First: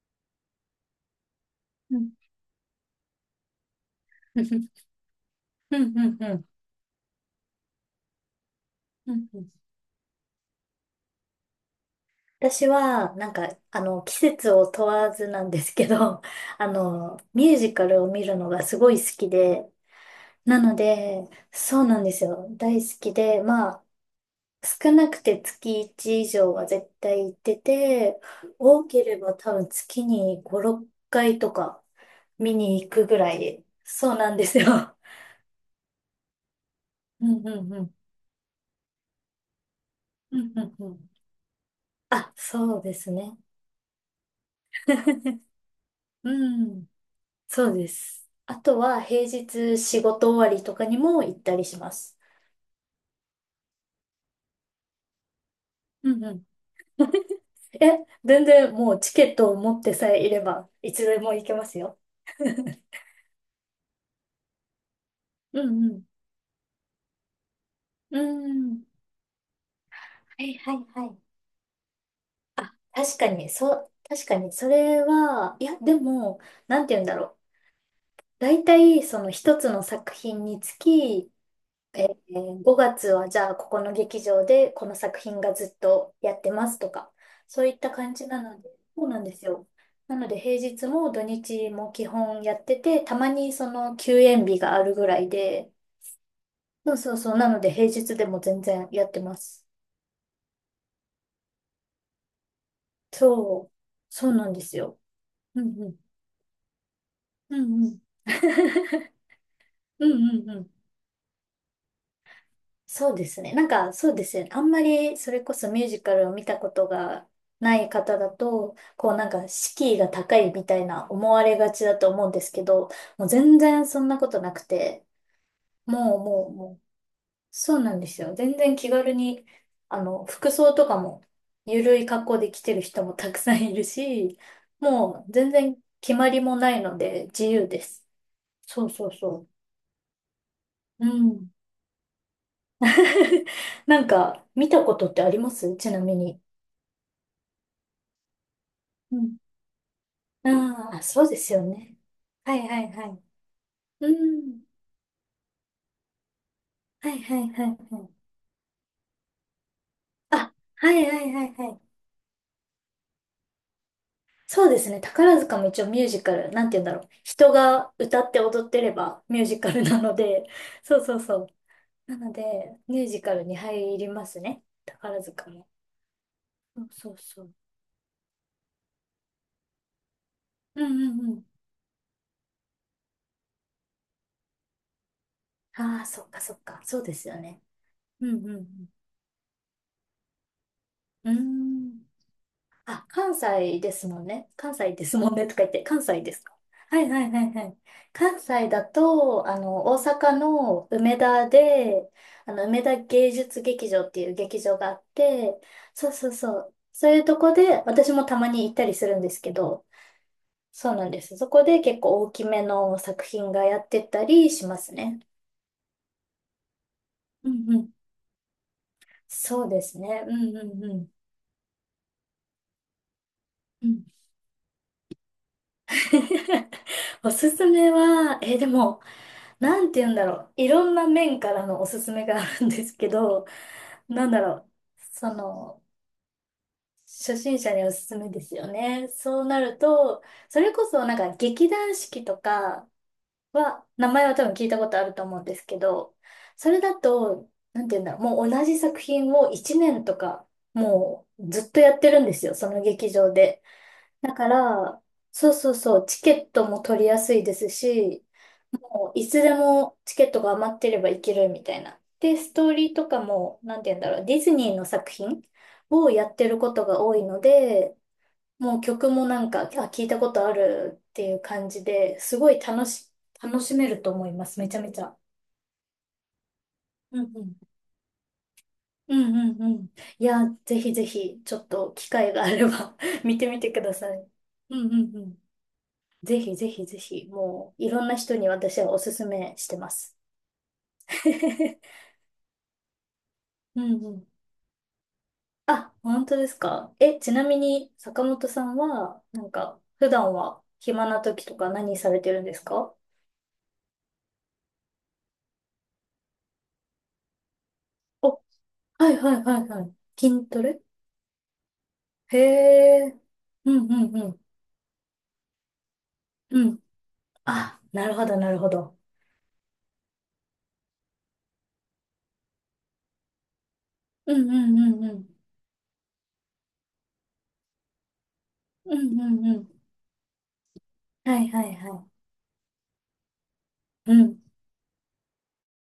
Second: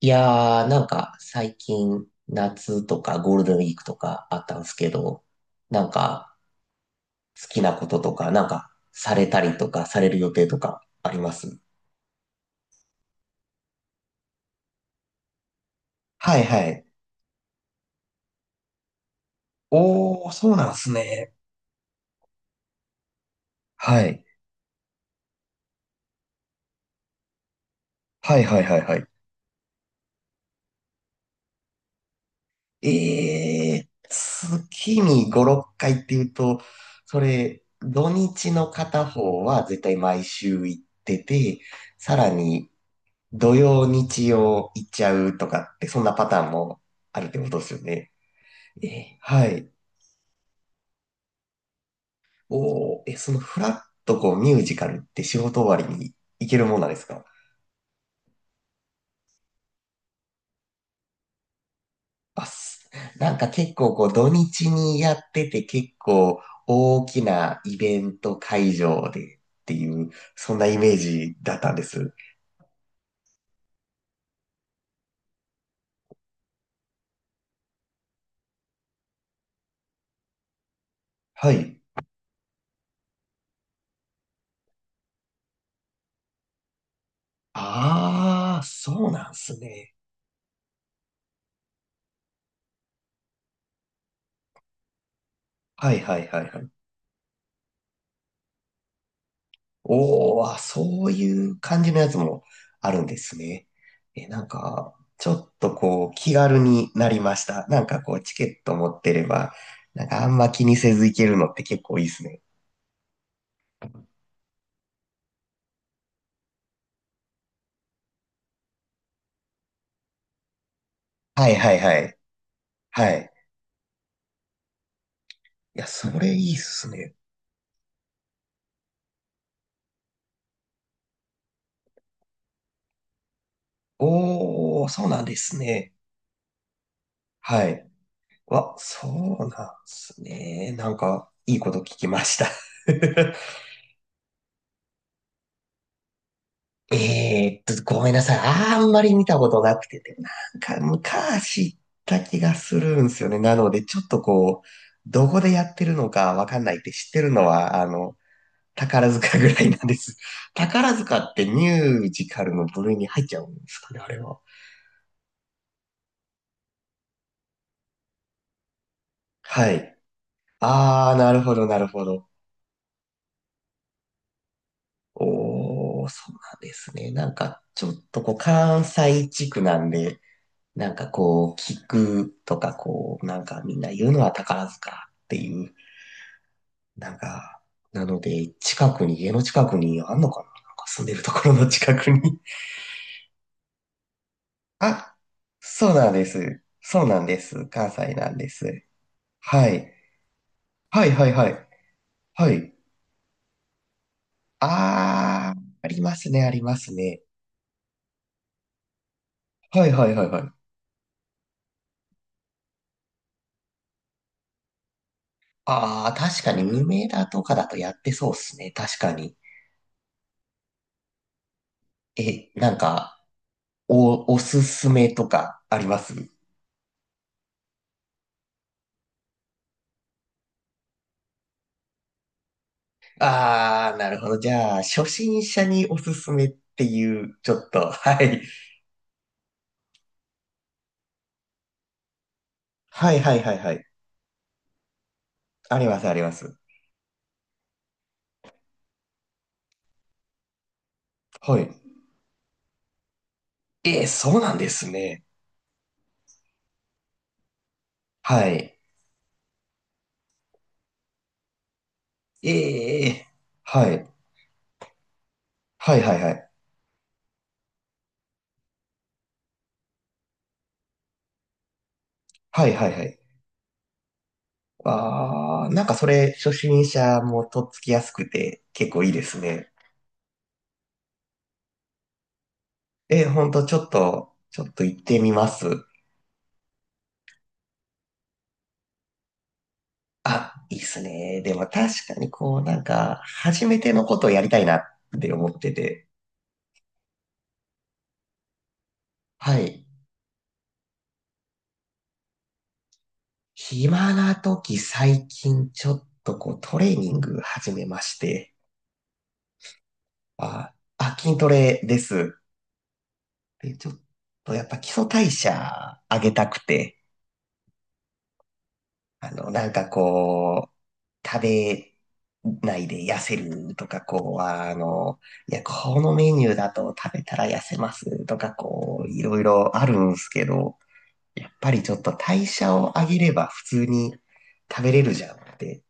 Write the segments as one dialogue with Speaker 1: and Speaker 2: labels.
Speaker 1: なんか最
Speaker 2: う
Speaker 1: 近
Speaker 2: ん、
Speaker 1: 夏とかゴールデンウィークとかあ
Speaker 2: う
Speaker 1: ったんで
Speaker 2: ん、
Speaker 1: すけど、
Speaker 2: うん、
Speaker 1: なん
Speaker 2: うん、う
Speaker 1: か
Speaker 2: ん、
Speaker 1: 好きなこととか、さ
Speaker 2: う
Speaker 1: れ
Speaker 2: ん、
Speaker 1: た
Speaker 2: うん。
Speaker 1: りとかされる予定とかあります？
Speaker 2: 私は、なんか、季節を問わずなんですけど、
Speaker 1: はい はい。
Speaker 2: ミュージカルを見るのがすごい好きで、
Speaker 1: おー、そう
Speaker 2: な
Speaker 1: なん
Speaker 2: の
Speaker 1: す
Speaker 2: で、
Speaker 1: ね。
Speaker 2: そうなんですよ。大好きで、まあ、
Speaker 1: はい。
Speaker 2: 少なくて月1以上は絶対行ってて、
Speaker 1: はいはいはい
Speaker 2: 多
Speaker 1: は
Speaker 2: け
Speaker 1: い。
Speaker 2: れば多分月に5、6回とか見に行くぐらい、
Speaker 1: えー、
Speaker 2: そうなんですよ。
Speaker 1: 月に5、6回っていうと、そ
Speaker 2: うん、
Speaker 1: れ、
Speaker 2: うん、うん、
Speaker 1: 土日の片方は絶対毎
Speaker 2: うん、う
Speaker 1: 週
Speaker 2: ん、
Speaker 1: 行っ
Speaker 2: うん。
Speaker 1: てて、さら
Speaker 2: あ、
Speaker 1: に
Speaker 2: そうですね。
Speaker 1: 土曜、日曜行っちゃう とかって、そんなパ
Speaker 2: う
Speaker 1: ターンも
Speaker 2: ん、
Speaker 1: あるってことです
Speaker 2: そう
Speaker 1: よ
Speaker 2: で
Speaker 1: ね？
Speaker 2: す。あとは
Speaker 1: え、
Speaker 2: 平
Speaker 1: はい。
Speaker 2: 日仕事終わりとかにも行ったりします。
Speaker 1: おー、え、そのフラッとこうミュージカルって仕事終わりに
Speaker 2: うんうん。
Speaker 1: 行けるもんなんですか？
Speaker 2: え、全然もうチケットを持ってさえいれば、いつでも行けますよ。
Speaker 1: あ、す、結構こう土日にやってて、
Speaker 2: うん
Speaker 1: 結
Speaker 2: うん
Speaker 1: 構大きなイベン
Speaker 2: う
Speaker 1: ト会
Speaker 2: ん。
Speaker 1: 場でっていう、
Speaker 2: は
Speaker 1: そ
Speaker 2: い
Speaker 1: んな
Speaker 2: はい
Speaker 1: イメー
Speaker 2: はい。
Speaker 1: ジだったんです。
Speaker 2: 確かに、そう、確かに、それは、いや、でも、なんて言うんだろう。大体、その一つの作品につき、
Speaker 1: はい。
Speaker 2: 5月はじゃあここの劇場でこの作品がずっとやってますとか、そういった感じな
Speaker 1: あ
Speaker 2: の
Speaker 1: あ、
Speaker 2: で、
Speaker 1: そ
Speaker 2: そう
Speaker 1: う
Speaker 2: なん
Speaker 1: な
Speaker 2: で
Speaker 1: ん
Speaker 2: す
Speaker 1: す
Speaker 2: よ。
Speaker 1: ね。
Speaker 2: なので平日も土日も基本やってて、たまにその休演日があるぐらいで、
Speaker 1: はいはいはいはい。
Speaker 2: そうそうそう、なので平日でも全然やってます。
Speaker 1: おお、あ、そういう感じのやつもあるんですね。
Speaker 2: そう、
Speaker 1: え、
Speaker 2: そうなんですよ。
Speaker 1: ちょっ
Speaker 2: う
Speaker 1: と
Speaker 2: んうん。
Speaker 1: こう、気軽になりまし
Speaker 2: う
Speaker 1: た。
Speaker 2: んうん。
Speaker 1: チケット持って れば、
Speaker 2: うん
Speaker 1: あん
Speaker 2: う
Speaker 1: ま
Speaker 2: んう
Speaker 1: 気
Speaker 2: ん。
Speaker 1: にせず行けるのって結構いいですね。
Speaker 2: そうですね。なんか、そうですよね。あんまり、それこそミュージカルを見たことがない方だと、こうなんか、敷居が高いみたいな思わ
Speaker 1: はい
Speaker 2: れが
Speaker 1: はい
Speaker 2: ちだ
Speaker 1: は
Speaker 2: と
Speaker 1: い。
Speaker 2: 思うんですけど、
Speaker 1: は
Speaker 2: もう
Speaker 1: い。
Speaker 2: 全然そんなことなくて、
Speaker 1: いや、そ
Speaker 2: もう
Speaker 1: れ
Speaker 2: も
Speaker 1: い
Speaker 2: う
Speaker 1: いっ
Speaker 2: もう、
Speaker 1: すね。
Speaker 2: そうなんですよ。全然気軽に、服装とかも、ゆるい格好で来てる人もたくさんいるし、
Speaker 1: おー、そうなん
Speaker 2: もう
Speaker 1: で
Speaker 2: 全
Speaker 1: す
Speaker 2: 然
Speaker 1: ね。
Speaker 2: 決まりもないので自
Speaker 1: は
Speaker 2: 由で
Speaker 1: い。
Speaker 2: す。
Speaker 1: わ、
Speaker 2: そうそ
Speaker 1: そ
Speaker 2: うそ
Speaker 1: うなんですね。
Speaker 2: う。うん。
Speaker 1: いいこと聞きました。
Speaker 2: なんか、見たことってありますちなみに？
Speaker 1: えーっと、ごめんなさい。あんまり
Speaker 2: う
Speaker 1: 見
Speaker 2: ん。
Speaker 1: たことなくて、
Speaker 2: ああ、そうですよ
Speaker 1: 昔行っ
Speaker 2: ね。
Speaker 1: た気が
Speaker 2: はい
Speaker 1: す
Speaker 2: はい
Speaker 1: る
Speaker 2: は
Speaker 1: んです
Speaker 2: い。
Speaker 1: よね。なので、ちょっ
Speaker 2: う
Speaker 1: とこ
Speaker 2: ん。
Speaker 1: う、どこでやってるのかわかんないって、知っ
Speaker 2: は
Speaker 1: て
Speaker 2: い
Speaker 1: る
Speaker 2: は
Speaker 1: の
Speaker 2: いはい
Speaker 1: は、
Speaker 2: はい。
Speaker 1: 宝塚ぐらいなんです。
Speaker 2: あ、は
Speaker 1: 宝
Speaker 2: い
Speaker 1: 塚
Speaker 2: はい
Speaker 1: っ
Speaker 2: は
Speaker 1: て
Speaker 2: い
Speaker 1: ミ
Speaker 2: はい。
Speaker 1: ュージカルの部類に入っちゃうんですかね、あれは？
Speaker 2: そうですね。宝塚も一応ミュージカル、なんて言うんだろう。人が歌って踊ってればミュージ
Speaker 1: は
Speaker 2: カル
Speaker 1: い。
Speaker 2: なので、そう
Speaker 1: あ
Speaker 2: そ
Speaker 1: ー、
Speaker 2: う
Speaker 1: な
Speaker 2: そ
Speaker 1: る
Speaker 2: う。
Speaker 1: ほど、なるほ
Speaker 2: な
Speaker 1: ど。
Speaker 2: ので、ミュージカルに入りますね。宝塚も。
Speaker 1: おー、そうなんで
Speaker 2: そう
Speaker 1: すね。
Speaker 2: そうそう。
Speaker 1: ちょっとこう、関西地区なんで、
Speaker 2: うんうんうん。
Speaker 1: 聞くとかこう、みんな言うのは宝塚っていう、
Speaker 2: ああ、そっかそっか。そう
Speaker 1: な
Speaker 2: で
Speaker 1: ん
Speaker 2: すよ
Speaker 1: か、
Speaker 2: ね。
Speaker 1: なの
Speaker 2: うん
Speaker 1: で、
Speaker 2: うん
Speaker 1: 近くに、家の近くにあんのかな、住んでると
Speaker 2: うん。う
Speaker 1: ころの近
Speaker 2: ーん。
Speaker 1: くに。
Speaker 2: あ、関西ですもんね。関 西で
Speaker 1: あ、
Speaker 2: すもんねとか言って、
Speaker 1: そう
Speaker 2: 関
Speaker 1: なん
Speaker 2: 西
Speaker 1: で
Speaker 2: ですか？
Speaker 1: す。
Speaker 2: は
Speaker 1: そう
Speaker 2: い
Speaker 1: な
Speaker 2: は
Speaker 1: ん
Speaker 2: い
Speaker 1: で
Speaker 2: はいは
Speaker 1: す。
Speaker 2: い。
Speaker 1: 関西なん
Speaker 2: 関
Speaker 1: で
Speaker 2: 西
Speaker 1: す。
Speaker 2: だと、
Speaker 1: はい。
Speaker 2: 大阪の
Speaker 1: はい
Speaker 2: 梅
Speaker 1: はい
Speaker 2: 田
Speaker 1: はい。
Speaker 2: で、
Speaker 1: はい。
Speaker 2: 梅田芸術劇場っていう劇場があっ
Speaker 1: あ
Speaker 2: て、
Speaker 1: ー、あり
Speaker 2: そう
Speaker 1: ま
Speaker 2: そ
Speaker 1: す
Speaker 2: う
Speaker 1: ね、あ
Speaker 2: そ
Speaker 1: り
Speaker 2: う。
Speaker 1: ます
Speaker 2: そう
Speaker 1: ね。
Speaker 2: いうとこで、私もたまに行ったりするんですけど、
Speaker 1: はいはいはいはい。
Speaker 2: そうなんです。そこで結構大きめの作品がやってたりしますね。
Speaker 1: あー、確かに無名だと
Speaker 2: う
Speaker 1: かだ
Speaker 2: ん
Speaker 1: と
Speaker 2: う
Speaker 1: や
Speaker 2: ん。
Speaker 1: ってそうっすね。確かに。
Speaker 2: そうですね。うんうんうん。
Speaker 1: え、
Speaker 2: うん。
Speaker 1: お、おすすめとかあります？
Speaker 2: おすすめは、でも、なんて言うんだろう。いろんな面からのおすすめがあるんですけど、
Speaker 1: あー、なる
Speaker 2: な
Speaker 1: ほ
Speaker 2: ん
Speaker 1: ど。
Speaker 2: だ
Speaker 1: じ
Speaker 2: ろう。
Speaker 1: ゃあ、初
Speaker 2: そ
Speaker 1: 心者
Speaker 2: の、
Speaker 1: におすすめっていう、
Speaker 2: 初
Speaker 1: ちょ
Speaker 2: 心
Speaker 1: っ
Speaker 2: 者に
Speaker 1: と、
Speaker 2: おすす
Speaker 1: は
Speaker 2: めで
Speaker 1: い。
Speaker 2: すよね。そうなると、それこそなんか劇団四季とか
Speaker 1: はいはいはいはい。
Speaker 2: は、名前は多分聞いたことあると思うんですけ
Speaker 1: ありますあ
Speaker 2: ど、
Speaker 1: ります。
Speaker 2: それだと、なんて言うんだろう。もう同じ作品を1年とか、もう
Speaker 1: は
Speaker 2: ず
Speaker 1: い。
Speaker 2: っとやってるんですよ。その劇場で。
Speaker 1: えー、
Speaker 2: だ
Speaker 1: そう
Speaker 2: か
Speaker 1: なんです
Speaker 2: ら、
Speaker 1: ね。
Speaker 2: そうそうそう、チケットも取りやすいですし、
Speaker 1: はい。
Speaker 2: もういつでもチケットが余ってれば行けるみたいな。で、ストーリーとか
Speaker 1: えー、
Speaker 2: も、なんて
Speaker 1: は
Speaker 2: 言うん
Speaker 1: い。
Speaker 2: だろう、ディズニーの作品
Speaker 1: はい
Speaker 2: を
Speaker 1: はい
Speaker 2: や
Speaker 1: は
Speaker 2: って
Speaker 1: い。
Speaker 2: ることが多いので、もう曲もなんか、あ、聞いたことあるっていう感じで、すごい
Speaker 1: はいはいはい。
Speaker 2: 楽しめると思います、めちゃめちゃ。
Speaker 1: あー、それ、初心
Speaker 2: う
Speaker 1: 者
Speaker 2: んう
Speaker 1: も
Speaker 2: ん。
Speaker 1: とっつきやすくて、結構いい
Speaker 2: うん
Speaker 1: です
Speaker 2: うんう
Speaker 1: ね。
Speaker 2: ん。いや、ぜひぜひ、ちょっと機会があれば
Speaker 1: えー、
Speaker 2: 見
Speaker 1: ほ
Speaker 2: て
Speaker 1: ん
Speaker 2: み
Speaker 1: と、
Speaker 2: て
Speaker 1: ちょ
Speaker 2: く
Speaker 1: っ
Speaker 2: ださい。
Speaker 1: と、ちょっ
Speaker 2: う
Speaker 1: と
Speaker 2: んう
Speaker 1: 行っ
Speaker 2: ん
Speaker 1: て
Speaker 2: う
Speaker 1: み
Speaker 2: ん。
Speaker 1: ます。
Speaker 2: ぜひぜひぜひ、もういろんな人に私はおすすめしてます。
Speaker 1: あ、いいっす ね。でも確かにこう、初め
Speaker 2: う
Speaker 1: ての
Speaker 2: んう
Speaker 1: こと
Speaker 2: ん。
Speaker 1: をやりたいなって思って
Speaker 2: あ、
Speaker 1: て。
Speaker 2: 本当ですか。え、ちなみに坂本さんは、なん
Speaker 1: は
Speaker 2: か、
Speaker 1: い。
Speaker 2: 普段は暇な時とか何されてるんですか？
Speaker 1: 暇な時、最近ちょっとこうトレーニング始めまし
Speaker 2: お、
Speaker 1: て、
Speaker 2: はいはいはいはい。筋ト
Speaker 1: あ、
Speaker 2: レ？
Speaker 1: あ、筋トレです。
Speaker 2: へえ。う
Speaker 1: で、
Speaker 2: ん
Speaker 1: ちょっ
Speaker 2: うんうん。
Speaker 1: とやっぱ基礎代謝上げたく
Speaker 2: うん。
Speaker 1: て、
Speaker 2: あ、なるほどなるほど。
Speaker 1: あの、食べないで痩せるとか、
Speaker 2: う
Speaker 1: こう、
Speaker 2: んう
Speaker 1: あ
Speaker 2: んうんう
Speaker 1: の、
Speaker 2: ん。
Speaker 1: いや、このメニューだと食べたら痩せますとか、
Speaker 2: う
Speaker 1: こう、
Speaker 2: ん
Speaker 1: い
Speaker 2: う
Speaker 1: ろい
Speaker 2: んうん。
Speaker 1: ろあるんですけど、
Speaker 2: は
Speaker 1: や
Speaker 2: い
Speaker 1: っ
Speaker 2: は
Speaker 1: ぱ
Speaker 2: い
Speaker 1: りちょっ
Speaker 2: は
Speaker 1: と代謝を上げれば普通
Speaker 2: い。
Speaker 1: に
Speaker 2: うん。
Speaker 1: 食べれるじゃんって。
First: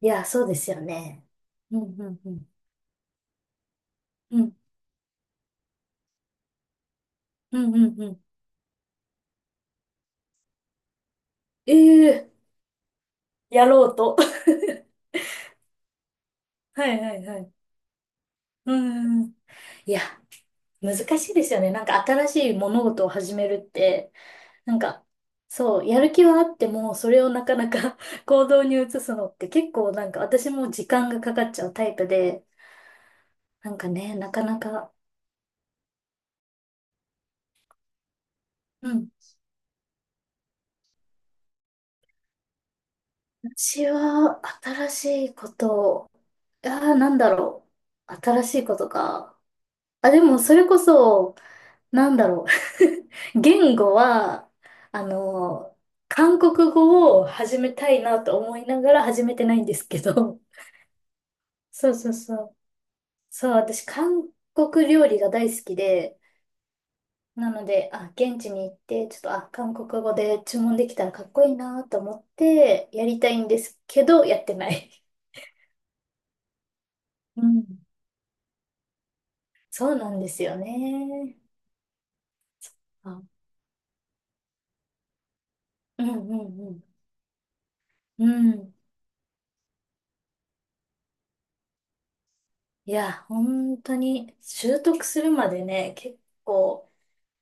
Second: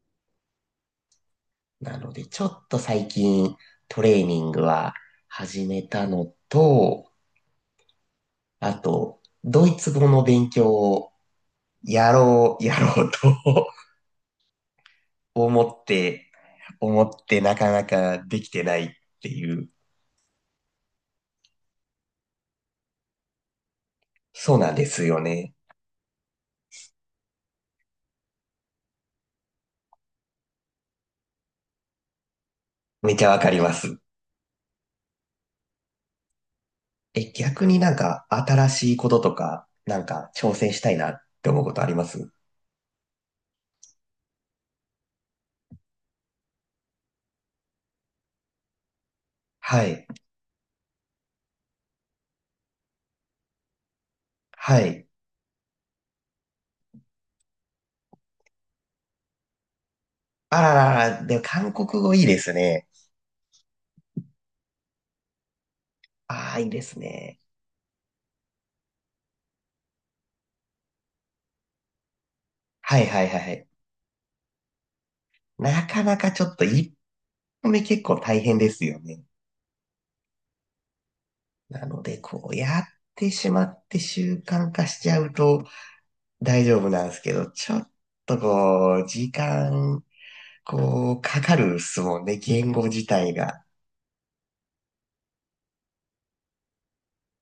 Speaker 2: いや、そうですよね。うん
Speaker 1: な
Speaker 2: う
Speaker 1: の
Speaker 2: ん
Speaker 1: で、
Speaker 2: う
Speaker 1: ちょ
Speaker 2: ん。
Speaker 1: っと最近トレー
Speaker 2: う
Speaker 1: ニン
Speaker 2: ん
Speaker 1: グは始めたのと、
Speaker 2: うんうんうん。
Speaker 1: あと、ドイツ語の勉強をや
Speaker 2: ええ、
Speaker 1: ろう、やろう
Speaker 2: や
Speaker 1: と
Speaker 2: ろうと。
Speaker 1: 思って、
Speaker 2: はい
Speaker 1: 思っ
Speaker 2: はいは
Speaker 1: て
Speaker 2: い。
Speaker 1: なかなかできて
Speaker 2: う
Speaker 1: ないっ
Speaker 2: んう
Speaker 1: て
Speaker 2: ん。
Speaker 1: いう。
Speaker 2: いや、難しいですよね。なんか新しい物事を始めるって、
Speaker 1: そうなん
Speaker 2: なん
Speaker 1: です
Speaker 2: か、
Speaker 1: よね。
Speaker 2: そう、やる気はあっても、それをなかなか 行動に移すのって結構なんか私も時間がかかっちゃうタイプで、
Speaker 1: めちゃわかり
Speaker 2: な
Speaker 1: ま
Speaker 2: んか
Speaker 1: す。
Speaker 2: ね、なかなか、
Speaker 1: え、逆に新
Speaker 2: う
Speaker 1: しいこ
Speaker 2: ん。
Speaker 1: ととか、挑戦したいなって思うことあります？
Speaker 2: 私は新しいことを、ああ、なんだろう。新しいことか。
Speaker 1: はい。
Speaker 2: あ、でもそれこそ、なんだろう。言語は、
Speaker 1: は
Speaker 2: あ
Speaker 1: い。
Speaker 2: の、韓国語を始めたいなと思いながら始めてないんですけど。
Speaker 1: あららら、でも 韓国
Speaker 2: そうそう
Speaker 1: 語いい
Speaker 2: そ
Speaker 1: です
Speaker 2: う。
Speaker 1: ね。
Speaker 2: そう、私、韓国料理が大好きで、
Speaker 1: ああ、いいですね。
Speaker 2: なので、あ、現地に行って、ちょっと、あ、韓国語で注文できたらかっこいいなと思って、
Speaker 1: は
Speaker 2: や
Speaker 1: い
Speaker 2: り
Speaker 1: はい
Speaker 2: た
Speaker 1: はい
Speaker 2: いん
Speaker 1: は
Speaker 2: で
Speaker 1: い。
Speaker 2: すけど、やってない。
Speaker 1: なかなかちょっと一
Speaker 2: うん。
Speaker 1: 歩目 結構大変ですよね。
Speaker 2: そうなんですよね。
Speaker 1: なので、こうやって
Speaker 2: あ、
Speaker 1: しまって習慣化しちゃうと
Speaker 2: うんうん
Speaker 1: 大
Speaker 2: う
Speaker 1: 丈
Speaker 2: ん。
Speaker 1: 夫なんですけど、ちょっ
Speaker 2: う
Speaker 1: と
Speaker 2: ん。
Speaker 1: こう、時間、こう、かかるっすもんね、言語
Speaker 2: い
Speaker 1: 自
Speaker 2: や、
Speaker 1: 体が。
Speaker 2: 本当に、習得するまでね、結構、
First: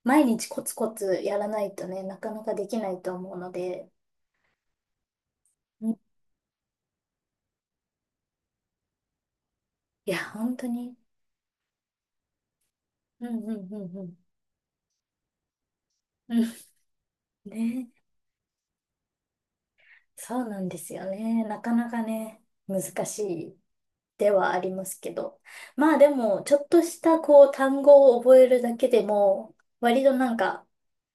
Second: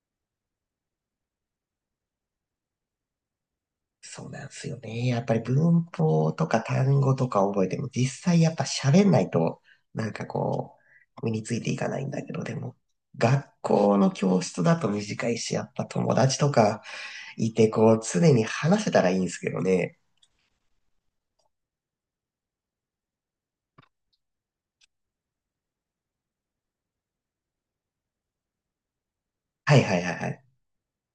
Speaker 2: 毎日コツコツやらないとね、なかなかできないと思うので、
Speaker 1: そうなんですよね。やっぱり文
Speaker 2: うん、
Speaker 1: 法とか単語とか覚えても、実際やっぱ喋んないと、な
Speaker 2: い
Speaker 1: んか
Speaker 2: や、本当
Speaker 1: こ
Speaker 2: に、
Speaker 1: 身についていかないんだけど、でも、
Speaker 2: うん
Speaker 1: 学
Speaker 2: うんう
Speaker 1: 校
Speaker 2: んう
Speaker 1: の
Speaker 2: ん。
Speaker 1: 教室だと短いし、やっぱ友
Speaker 2: う
Speaker 1: 達
Speaker 2: ん、
Speaker 1: とか、いて、
Speaker 2: ね、
Speaker 1: こう、常に話せたらいいんですけどね。
Speaker 2: そうなんですよね。なかなかね、難しいではありますけど。まあでも、ちょっとしたこう単語を覚えるだけでも、
Speaker 1: はいはい
Speaker 2: 割
Speaker 1: は
Speaker 2: と
Speaker 1: いは
Speaker 2: なん
Speaker 1: い。
Speaker 2: か、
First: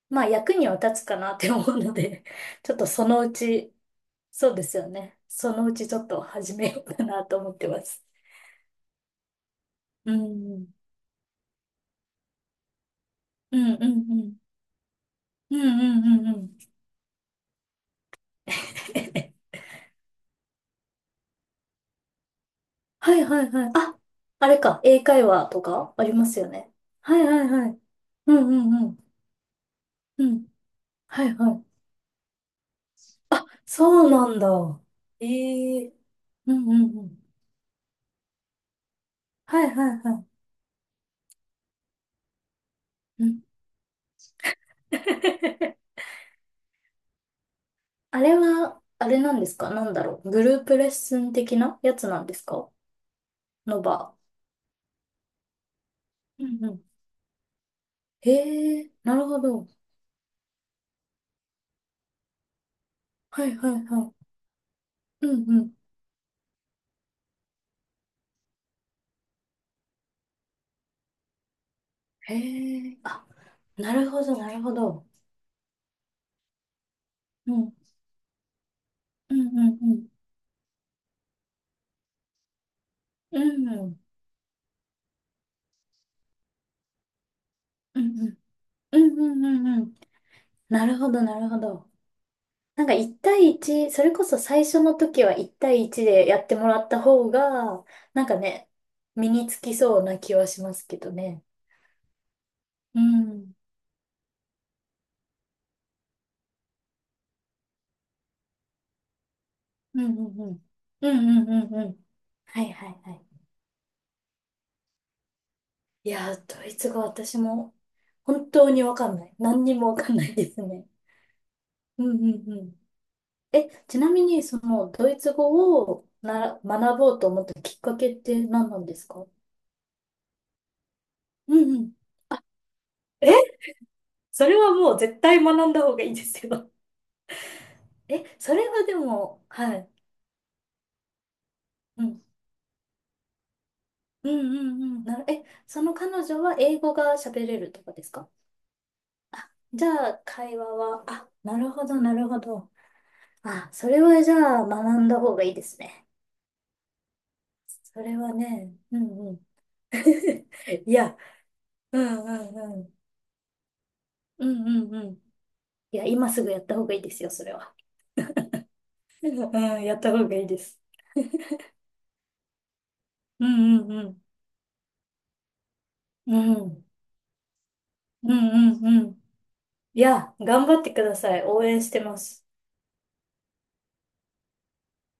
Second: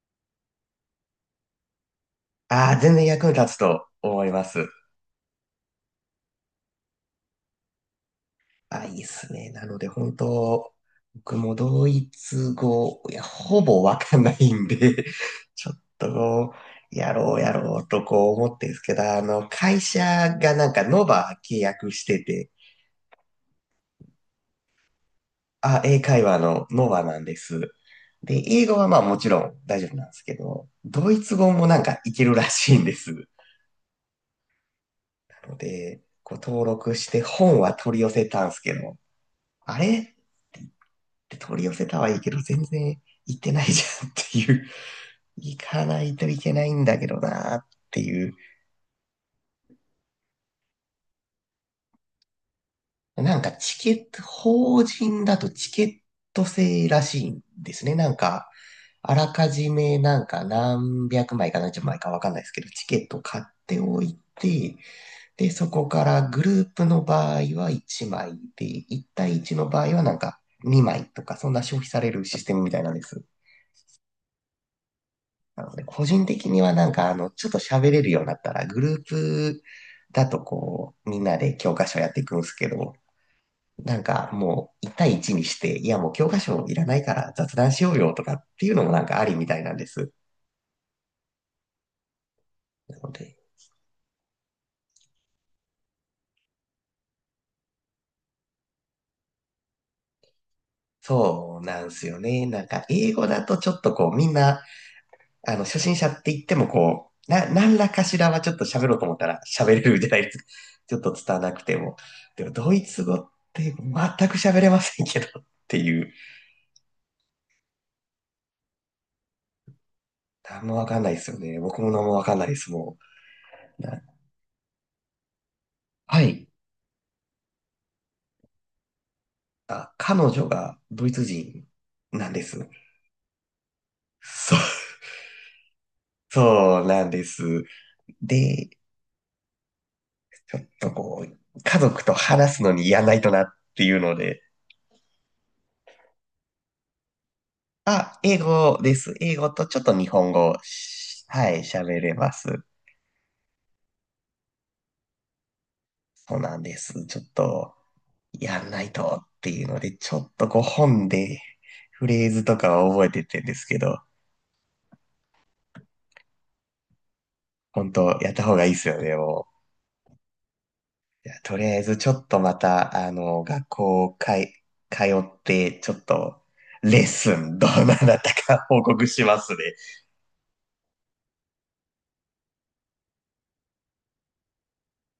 Speaker 2: まあ役には立つかなって思うので、ち
Speaker 1: あ
Speaker 2: ょ
Speaker 1: あ、
Speaker 2: っと
Speaker 1: 全然
Speaker 2: その
Speaker 1: 役
Speaker 2: う
Speaker 1: に立つ
Speaker 2: ち、
Speaker 1: と思いま
Speaker 2: そうで
Speaker 1: す。
Speaker 2: すよね。そのうちちょっと始めようかなと思ってます。
Speaker 1: あ、いいっすね。なので、
Speaker 2: う
Speaker 1: 本
Speaker 2: ん、う
Speaker 1: 当
Speaker 2: ん、
Speaker 1: 僕もドイツ語、いや、
Speaker 2: う
Speaker 1: ほ
Speaker 2: ん、う
Speaker 1: ぼ
Speaker 2: ん、
Speaker 1: わ
Speaker 2: う
Speaker 1: かんな
Speaker 2: ん、
Speaker 1: いんで、
Speaker 2: うん、
Speaker 1: ちょっ
Speaker 2: う
Speaker 1: と
Speaker 2: ん、う
Speaker 1: こ
Speaker 2: ん。
Speaker 1: う、やろうやろうとこう思ってるんですけど、あの、会社がノバ契約してて、
Speaker 2: はいはいはい。あ、あれか。英会話と
Speaker 1: あ、
Speaker 2: か
Speaker 1: 英
Speaker 2: あり
Speaker 1: 会
Speaker 2: ま
Speaker 1: 話
Speaker 2: すよ
Speaker 1: の
Speaker 2: ね。
Speaker 1: ノバな
Speaker 2: は
Speaker 1: ん
Speaker 2: い
Speaker 1: で
Speaker 2: はいは
Speaker 1: す。
Speaker 2: い。う
Speaker 1: で、
Speaker 2: んう
Speaker 1: 英語
Speaker 2: んう
Speaker 1: はまあ
Speaker 2: ん。
Speaker 1: もちろん大丈夫なんです
Speaker 2: う
Speaker 1: け
Speaker 2: ん。
Speaker 1: ど、ドイ
Speaker 2: はい
Speaker 1: ツ
Speaker 2: は
Speaker 1: 語
Speaker 2: い。
Speaker 1: もいけるらしいんです。
Speaker 2: あ、そうなんだ。
Speaker 1: の
Speaker 2: ええ、
Speaker 1: で、こう
Speaker 2: う
Speaker 1: 登
Speaker 2: んう
Speaker 1: 録
Speaker 2: んう
Speaker 1: して
Speaker 2: ん。
Speaker 1: 本は取り寄せたんすけど、
Speaker 2: はい
Speaker 1: あれ
Speaker 2: はい
Speaker 1: って
Speaker 2: はい。
Speaker 1: 言って取り寄せたはいいけど、全然
Speaker 2: う
Speaker 1: 行っ
Speaker 2: ん。
Speaker 1: てないじゃんっていう、行か ないといけないんだけどなって
Speaker 2: あ
Speaker 1: いう。
Speaker 2: れは、あれなんですか？なんだろう。グループレッスン的なやつなんですか？
Speaker 1: チ
Speaker 2: の
Speaker 1: ケッ
Speaker 2: 場。
Speaker 1: ト、法人だとチケット
Speaker 2: うんうん。
Speaker 1: 制らしいんですね。
Speaker 2: へえ、
Speaker 1: あ
Speaker 2: なる
Speaker 1: ら
Speaker 2: ほ
Speaker 1: かじ
Speaker 2: ど。
Speaker 1: め何百枚か何十枚かわかんないですけど、チケット買っ
Speaker 2: はいはい
Speaker 1: てお
Speaker 2: は
Speaker 1: い
Speaker 2: い。
Speaker 1: て、
Speaker 2: う
Speaker 1: で、
Speaker 2: んう
Speaker 1: そ
Speaker 2: ん。
Speaker 1: こからグループの場合は1枚で、1対1の場合は2枚とか、そんな消費される
Speaker 2: へ
Speaker 1: システムみたいなん
Speaker 2: え、
Speaker 1: です。
Speaker 2: あ、なるほどなるほど。
Speaker 1: なので、個人的にはちょっ
Speaker 2: う
Speaker 1: と
Speaker 2: ん。
Speaker 1: 喋れるようになったら、グルー
Speaker 2: うん
Speaker 1: プ
Speaker 2: うんうん。
Speaker 1: だとこう、みんなで教科書やっていくんですけど、
Speaker 2: うん。うん
Speaker 1: もう1対1にして、いやもう教科書いらないから雑談しよう
Speaker 2: う
Speaker 1: よと
Speaker 2: ん
Speaker 1: かっていうのも
Speaker 2: うん
Speaker 1: あり
Speaker 2: う
Speaker 1: み
Speaker 2: ん
Speaker 1: た
Speaker 2: う
Speaker 1: いなん
Speaker 2: ん
Speaker 1: で
Speaker 2: うん。
Speaker 1: す。
Speaker 2: なるほど、なるほど。なんか
Speaker 1: なの
Speaker 2: 1
Speaker 1: で、
Speaker 2: 対1、それこそ最初の時は1対1でやってもらった方が、なんかね、身につきそうな気はしますけどね。
Speaker 1: そうなんですよね。
Speaker 2: う
Speaker 1: 英語だ
Speaker 2: ん。
Speaker 1: とちょっとこうみんなあの、初心者って言ってもこう、な、何らかしらはちょっと喋ろうと思ったら喋れる
Speaker 2: うん
Speaker 1: じゃない
Speaker 2: う
Speaker 1: です
Speaker 2: ん
Speaker 1: か。
Speaker 2: うん。
Speaker 1: ちょっと
Speaker 2: うん
Speaker 1: 伝わ
Speaker 2: うん
Speaker 1: なく
Speaker 2: うん
Speaker 1: て
Speaker 2: う
Speaker 1: も。
Speaker 2: ん。
Speaker 1: でも、
Speaker 2: は
Speaker 1: ド
Speaker 2: い
Speaker 1: イ
Speaker 2: はい
Speaker 1: ツ
Speaker 2: は
Speaker 1: 語
Speaker 2: い。
Speaker 1: って全く喋れませんけどってい
Speaker 2: い
Speaker 1: う。
Speaker 2: やー、ドイツ語私も本当にわかんない。何にもわかんないです
Speaker 1: 何もわ
Speaker 2: ね。
Speaker 1: かんないですよね。僕も
Speaker 2: う
Speaker 1: 何
Speaker 2: ん
Speaker 1: もわか
Speaker 2: う
Speaker 1: んない
Speaker 2: ん
Speaker 1: で
Speaker 2: う
Speaker 1: す、
Speaker 2: ん。
Speaker 1: も
Speaker 2: え、
Speaker 1: う。
Speaker 2: ち
Speaker 1: な、
Speaker 2: なみにそのドイツ語を
Speaker 1: は
Speaker 2: な
Speaker 1: い。
Speaker 2: ら学ぼうと思ったきっかけって何なんですか？
Speaker 1: あ、彼女がドイツ
Speaker 2: う
Speaker 1: 人
Speaker 2: んうん。
Speaker 1: なんです。
Speaker 2: え、そ
Speaker 1: そ
Speaker 2: れ
Speaker 1: う、
Speaker 2: はもう絶対学んだ方がいいで すよ。
Speaker 1: そうなんです。
Speaker 2: え、それ
Speaker 1: で、
Speaker 2: はでも、はい。
Speaker 1: ちょっとこう、家
Speaker 2: う
Speaker 1: 族と
Speaker 2: ん。
Speaker 1: 話すのにやらないとなっていうの
Speaker 2: うん
Speaker 1: で、
Speaker 2: うんうん。え、その彼女は英語が喋れるとかです
Speaker 1: あ、
Speaker 2: か？
Speaker 1: 英語です。英語とちょっ
Speaker 2: じゃ
Speaker 1: と日
Speaker 2: あ、
Speaker 1: 本語を
Speaker 2: 会話は、
Speaker 1: し、
Speaker 2: あ、
Speaker 1: は
Speaker 2: な
Speaker 1: い、
Speaker 2: るほ
Speaker 1: 喋
Speaker 2: ど、な
Speaker 1: れ
Speaker 2: る
Speaker 1: ま
Speaker 2: ほ
Speaker 1: す。
Speaker 2: ど。あ、それはじゃあ、学んだ方がいいですね。
Speaker 1: そうなんです。ちょっと、
Speaker 2: それは
Speaker 1: やん
Speaker 2: ね、
Speaker 1: ない
Speaker 2: う
Speaker 1: とっ
Speaker 2: んうん。
Speaker 1: ていうので、ちょっとこう
Speaker 2: い
Speaker 1: 本
Speaker 2: や、
Speaker 1: で
Speaker 2: う
Speaker 1: フ
Speaker 2: ん
Speaker 1: レー
Speaker 2: う
Speaker 1: ズとか
Speaker 2: んう
Speaker 1: は
Speaker 2: ん。
Speaker 1: 覚えてってんですけど、
Speaker 2: うんうんうん。いや、今すぐやった方がいいですよ、それは。
Speaker 1: 本当やった方がいいですよね、も
Speaker 2: うん、やった方がいいです。
Speaker 1: う。いや、とりあえずちょっとまた、あの、
Speaker 2: う
Speaker 1: 学
Speaker 2: んうんう
Speaker 1: 校
Speaker 2: ん。
Speaker 1: かい、通って、ちょっ
Speaker 2: う
Speaker 1: と、
Speaker 2: ん。
Speaker 1: レッスン、どうなっ
Speaker 2: うん
Speaker 1: たか
Speaker 2: う
Speaker 1: 報
Speaker 2: んう
Speaker 1: 告
Speaker 2: ん。
Speaker 1: しますね。
Speaker 2: いや、頑張ってください。応援してます。